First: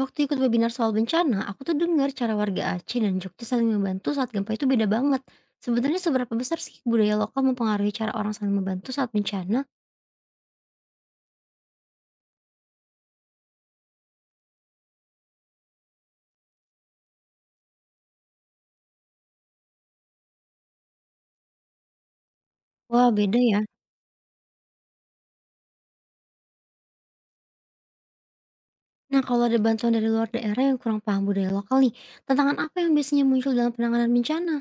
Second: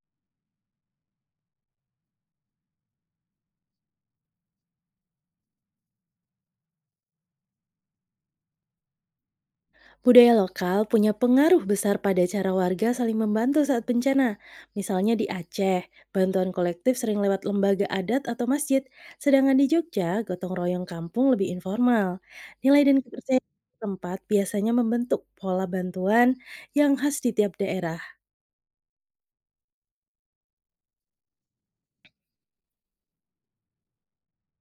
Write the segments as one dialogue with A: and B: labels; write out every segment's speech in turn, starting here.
A: Waktu ikut webinar soal bencana, aku tuh dengar cara warga Aceh dan Jogja saling membantu saat gempa itu beda banget. Sebenarnya seberapa besar sih budaya lokal mempengaruhi cara orang saling membantu saat bencana?
B: Budaya lokal punya pengaruh besar pada cara warga saling membantu saat bencana. Misalnya di Aceh, bantuan kolektif sering lewat lembaga adat atau masjid, sedangkan di Jogja, gotong royong kampung lebih informal. Nilai dan
A: Wah, beda
B: kepercayaan
A: ya.
B: tempat biasanya membentuk pola bantuan yang khas di tiap daerah.
A: Nah, kalau ada bantuan dari luar daerah yang kurang paham budaya lokal nih, tantangan apa yang biasanya muncul dalam penanganan bencana?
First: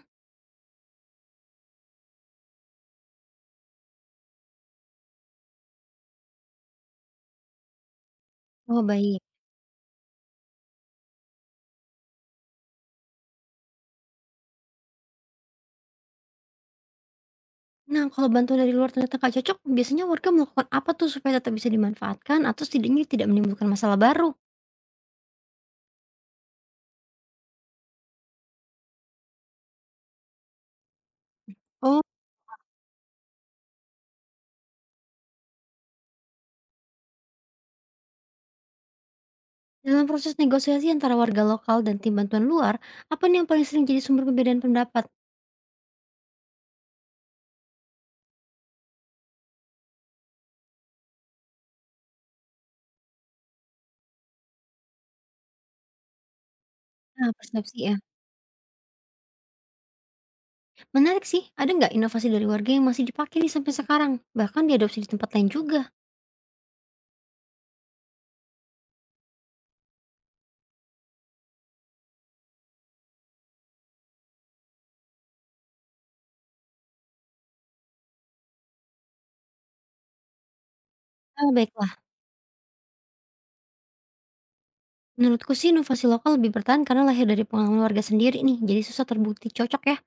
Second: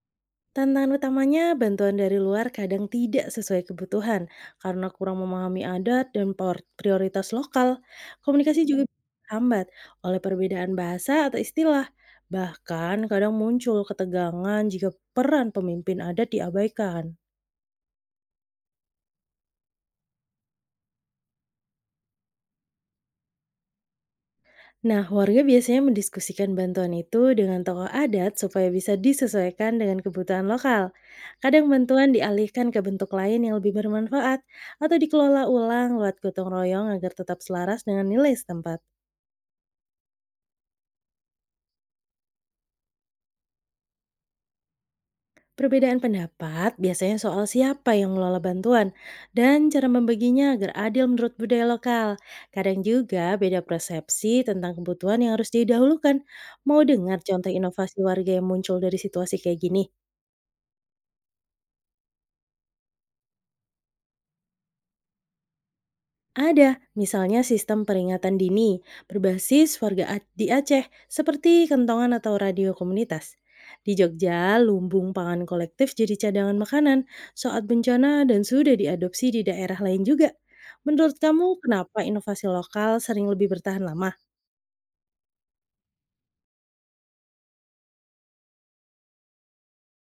B: Tantangan utamanya, bantuan dari luar kadang tidak sesuai kebutuhan karena kurang memahami adat dan prioritas lokal. Komunikasi
A: Oh,
B: juga
A: baik.
B: hambat oleh perbedaan bahasa atau istilah. Bahkan kadang muncul ketegangan jika peran pemimpin adat diabaikan.
A: Nah, kalau bantuan dari luar ternyata nggak cocok, biasanya warga melakukan apa tuh supaya tetap bisa dimanfaatkan atau setidaknya tidak menimbulkan masalah baru?
B: Nah, warga biasanya mendiskusikan bantuan itu dengan tokoh adat supaya bisa disesuaikan dengan kebutuhan lokal. Kadang
A: Oh,
B: bantuan dialihkan ke bentuk lain yang lebih bermanfaat atau dikelola ulang lewat gotong royong agar tetap selaras dengan nilai setempat.
A: dalam proses negosiasi antara warga lokal dan tim bantuan luar, apa nih yang paling sering jadi sumber perbedaan pendapat?
B: Perbedaan pendapat biasanya soal siapa yang mengelola bantuan dan cara membaginya agar adil menurut budaya lokal. Kadang juga beda persepsi tentang kebutuhan yang harus didahulukan. Mau dengar
A: Nah,
B: contoh
A: persepsi ya.
B: inovasi warga yang muncul dari situasi kayak gini?
A: Menarik sih, ada nggak inovasi dari warga yang masih dipakai nih sampai sekarang? Bahkan diadopsi di tempat lain juga?
B: Ada, misalnya sistem peringatan dini berbasis warga di Aceh seperti kentongan atau radio komunitas. Di Jogja, lumbung pangan kolektif jadi cadangan makanan saat bencana dan sudah diadopsi di daerah lain juga. Menurut kamu,
A: Ah, baiklah.
B: kenapa inovasi lokal sering lebih bertahan lama?
A: Menurutku sih inovasi lokal lebih bertahan karena lahir dari pengalaman warga sendiri nih, jadi susah terbukti cocok ya.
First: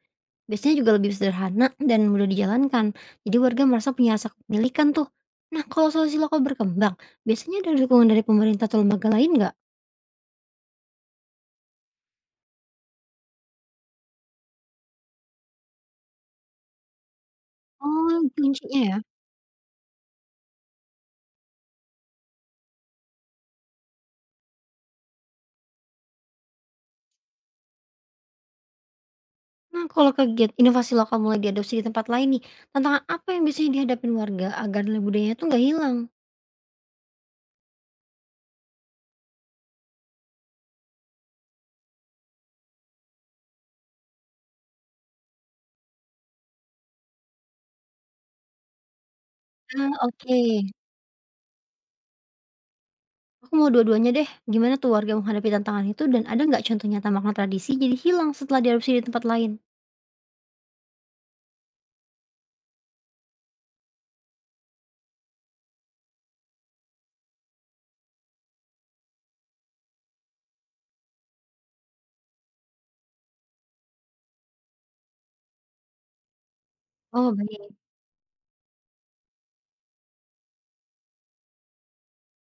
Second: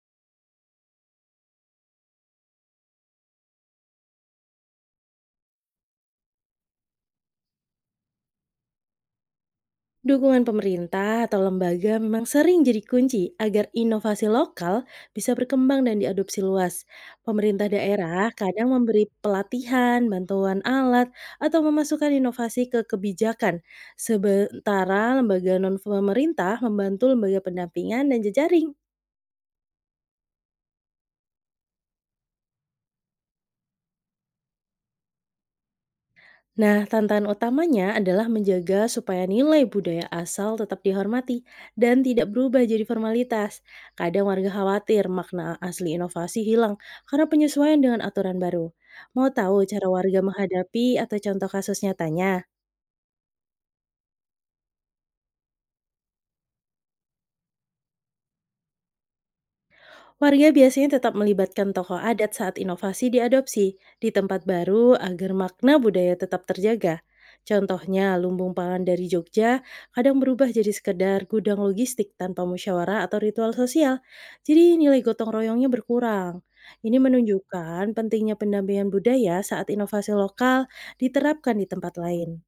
A: Biasanya juga lebih sederhana dan mudah dijalankan. Jadi warga merasa punya rasa kepemilikan tuh. Nah, kalau solusi lokal berkembang, biasanya ada dukungan dari pemerintah atau lembaga lain nggak?
B: Dukungan pemerintah atau lembaga memang sering jadi kunci agar inovasi lokal bisa berkembang dan diadopsi luas. Pemerintah
A: Oh,
B: daerah
A: itu
B: kadang
A: kuncinya ya.
B: memberi pelatihan, bantuan alat, atau memasukkan inovasi ke kebijakan. Sementara lembaga non-pemerintah membantu lembaga pendampingan dan jejaring.
A: Nah, kalau kegiatan inovasi lokal mulai diadopsi di tempat lain nih, tantangan apa yang biasanya dihadapin warga agar nilai budayanya tuh nggak hilang?
B: Nah, tantangan utamanya adalah menjaga supaya nilai budaya asal tetap dihormati dan tidak berubah jadi formalitas. Kadang warga khawatir makna asli inovasi hilang karena penyesuaian dengan aturan baru. Mau tahu cara
A: Ah,
B: warga
A: oke.
B: menghadapi atau contoh kasus nyatanya?
A: Aku mau dua-duanya deh. Gimana tuh warga menghadapi tantangan itu dan ada nggak contoh nyata makna tradisi jadi hilang setelah diadopsi di tempat lain?
B: Warga biasanya tetap melibatkan tokoh adat saat inovasi diadopsi di tempat baru agar makna budaya tetap terjaga. Contohnya, lumbung pangan dari Jogja kadang berubah jadi sekedar gudang logistik tanpa musyawarah atau ritual sosial. Jadi nilai gotong royongnya berkurang. Ini
A: Oh, baik.
B: menunjukkan pentingnya pendampingan budaya saat inovasi lokal diterapkan di tempat lain.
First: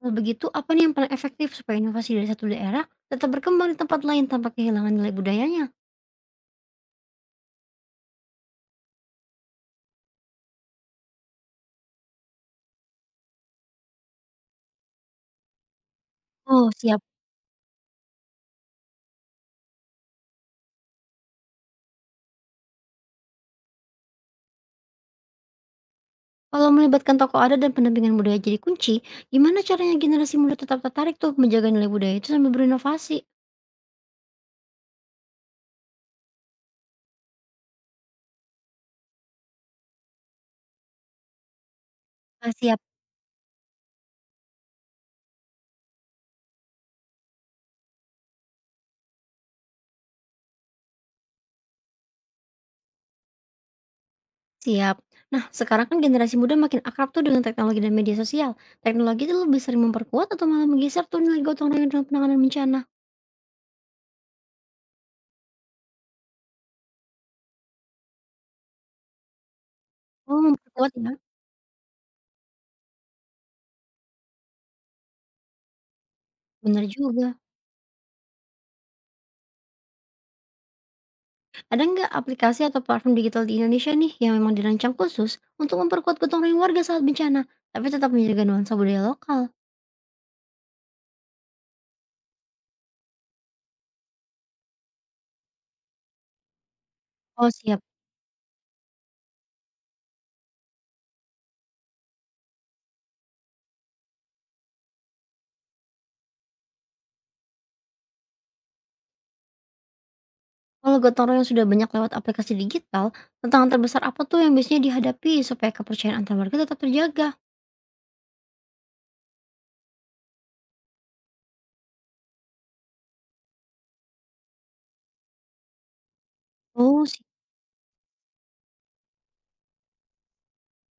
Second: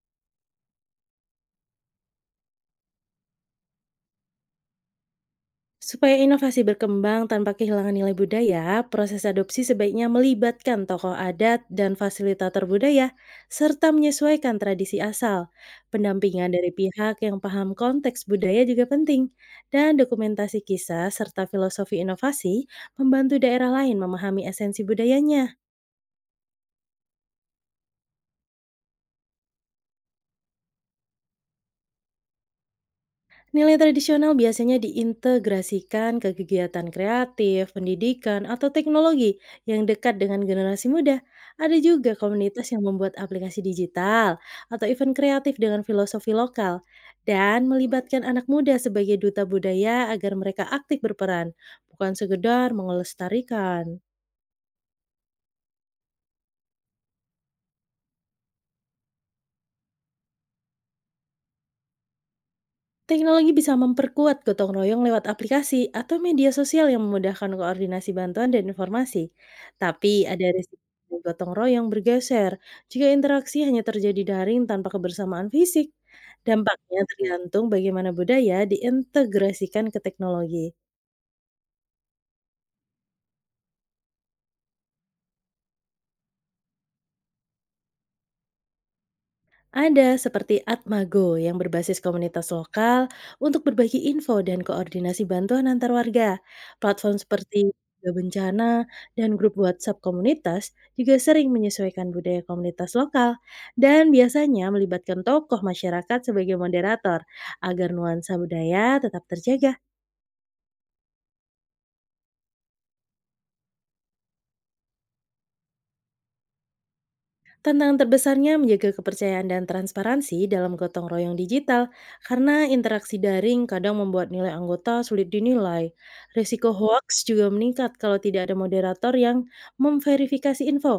A: Kalau begitu, apa nih yang paling efektif supaya inovasi dari satu daerah tetap berkembang di tempat lain tanpa kehilangan nilai budayanya?
B: Supaya inovasi berkembang tanpa kehilangan nilai budaya, proses adopsi sebaiknya melibatkan tokoh adat dan fasilitator budaya, serta menyesuaikan tradisi asal. Pendampingan dari
A: Oh, siap.
B: pihak yang paham konteks budaya juga penting, dan dokumentasi kisah serta filosofi inovasi membantu daerah lain memahami esensi budayanya.
A: Kalau melibatkan tokoh adat dan pendampingan budaya jadi kunci, gimana caranya generasi muda tetap tertarik tuh menjaga nilai budaya itu sambil berinovasi?
B: Nilai tradisional biasanya diintegrasikan ke kegiatan kreatif, pendidikan, atau teknologi yang dekat dengan generasi muda. Ada juga
A: Ah,
B: komunitas
A: siap.
B: yang membuat aplikasi digital atau event kreatif dengan filosofi lokal dan melibatkan anak muda sebagai duta budaya agar mereka aktif berperan, bukan sekedar melestarikan.
A: Siap. Nah, sekarang kan generasi muda makin akrab tuh dengan teknologi dan media sosial. Teknologi itu lebih sering memperkuat atau malah menggeser tuh nilai gotong royong dalam penanganan bencana?
B: Teknologi bisa memperkuat gotong royong lewat aplikasi atau media sosial yang memudahkan koordinasi bantuan dan informasi. Tapi
A: Oh,
B: ada
A: memperkuat ya.
B: risiko gotong royong bergeser jika interaksi hanya terjadi daring tanpa kebersamaan fisik.
A: Benar
B: Dampaknya
A: juga.
B: tergantung bagaimana budaya diintegrasikan ke teknologi.
A: Ada nggak aplikasi atau platform digital di Indonesia nih yang memang dirancang khusus untuk memperkuat gotong royong warga saat bencana, tapi tetap menjaga nuansa budaya lokal?
B: Ada, seperti Atmago yang berbasis komunitas lokal untuk berbagi info dan koordinasi bantuan antar warga. Platform
A: Oh,
B: seperti
A: siap.
B: Warga Bencana dan grup WhatsApp komunitas juga sering menyesuaikan budaya komunitas lokal dan biasanya melibatkan tokoh masyarakat sebagai moderator agar nuansa budaya tetap terjaga.
A: Kalau gotong royong sudah banyak lewat aplikasi digital, tantangan terbesar apa tuh yang biasanya dihadapi supaya kepercayaan antar warga tetap terjaga?
B: Tantangan terbesarnya menjaga kepercayaan dan transparansi dalam gotong royong digital karena interaksi daring kadang membuat nilai anggota sulit dinilai. Risiko
A: Oh,
B: hoax
A: siap.
B: juga meningkat kalau tidak ada moderator yang memverifikasi info.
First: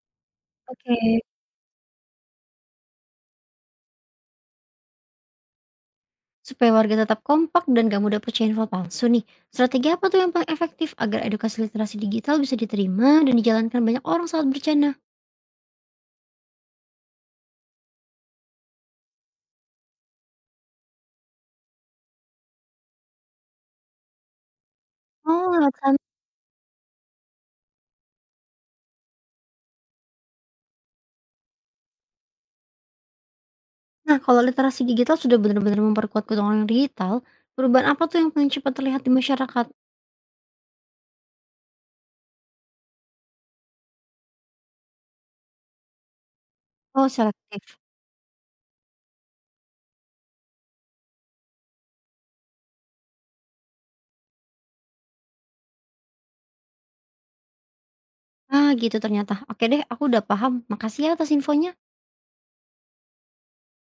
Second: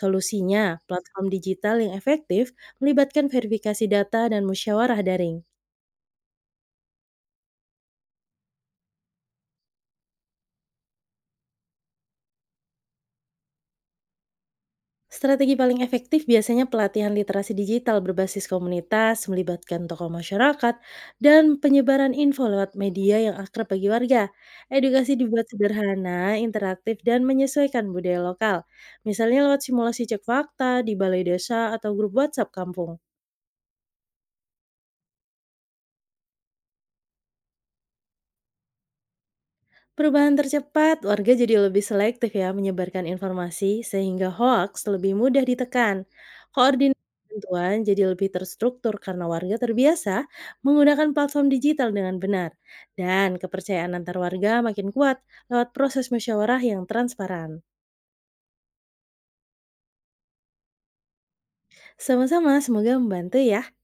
B: Solusinya,
A: Oke.
B: platform digital yang efektif melibatkan verifikasi data dan musyawarah daring.
A: Supaya warga tetap kompak dan gak mudah percaya info palsu nih, strategi apa tuh yang paling efektif agar edukasi literasi digital bisa diterima dan dijalankan banyak orang saat bercanda?
B: Strategi paling efektif biasanya pelatihan literasi digital berbasis komunitas, melibatkan tokoh masyarakat, dan penyebaran info lewat media yang akrab bagi warga. Edukasi dibuat
A: Oh, lewat sana.
B: sederhana, interaktif, dan menyesuaikan budaya lokal. Misalnya lewat simulasi cek fakta di balai desa atau grup WhatsApp kampung.
A: Nah, kalau literasi digital sudah benar-benar memperkuat keterampilan digital, perubahan apa tuh yang paling cepat terlihat di masyarakat?
B: Perubahan tercepat, warga jadi lebih selektif ya menyebarkan informasi sehingga hoaks lebih mudah ditekan. Koordinasi
A: Oh, selektif.
B: bantuan jadi lebih terstruktur karena warga terbiasa menggunakan platform digital dengan benar. Dan kepercayaan antar warga makin kuat lewat proses musyawarah yang transparan.
A: Ah, gitu ternyata. Oke deh, aku udah paham. Makasih ya atas infonya.
B: Sama-sama, semoga membantu ya.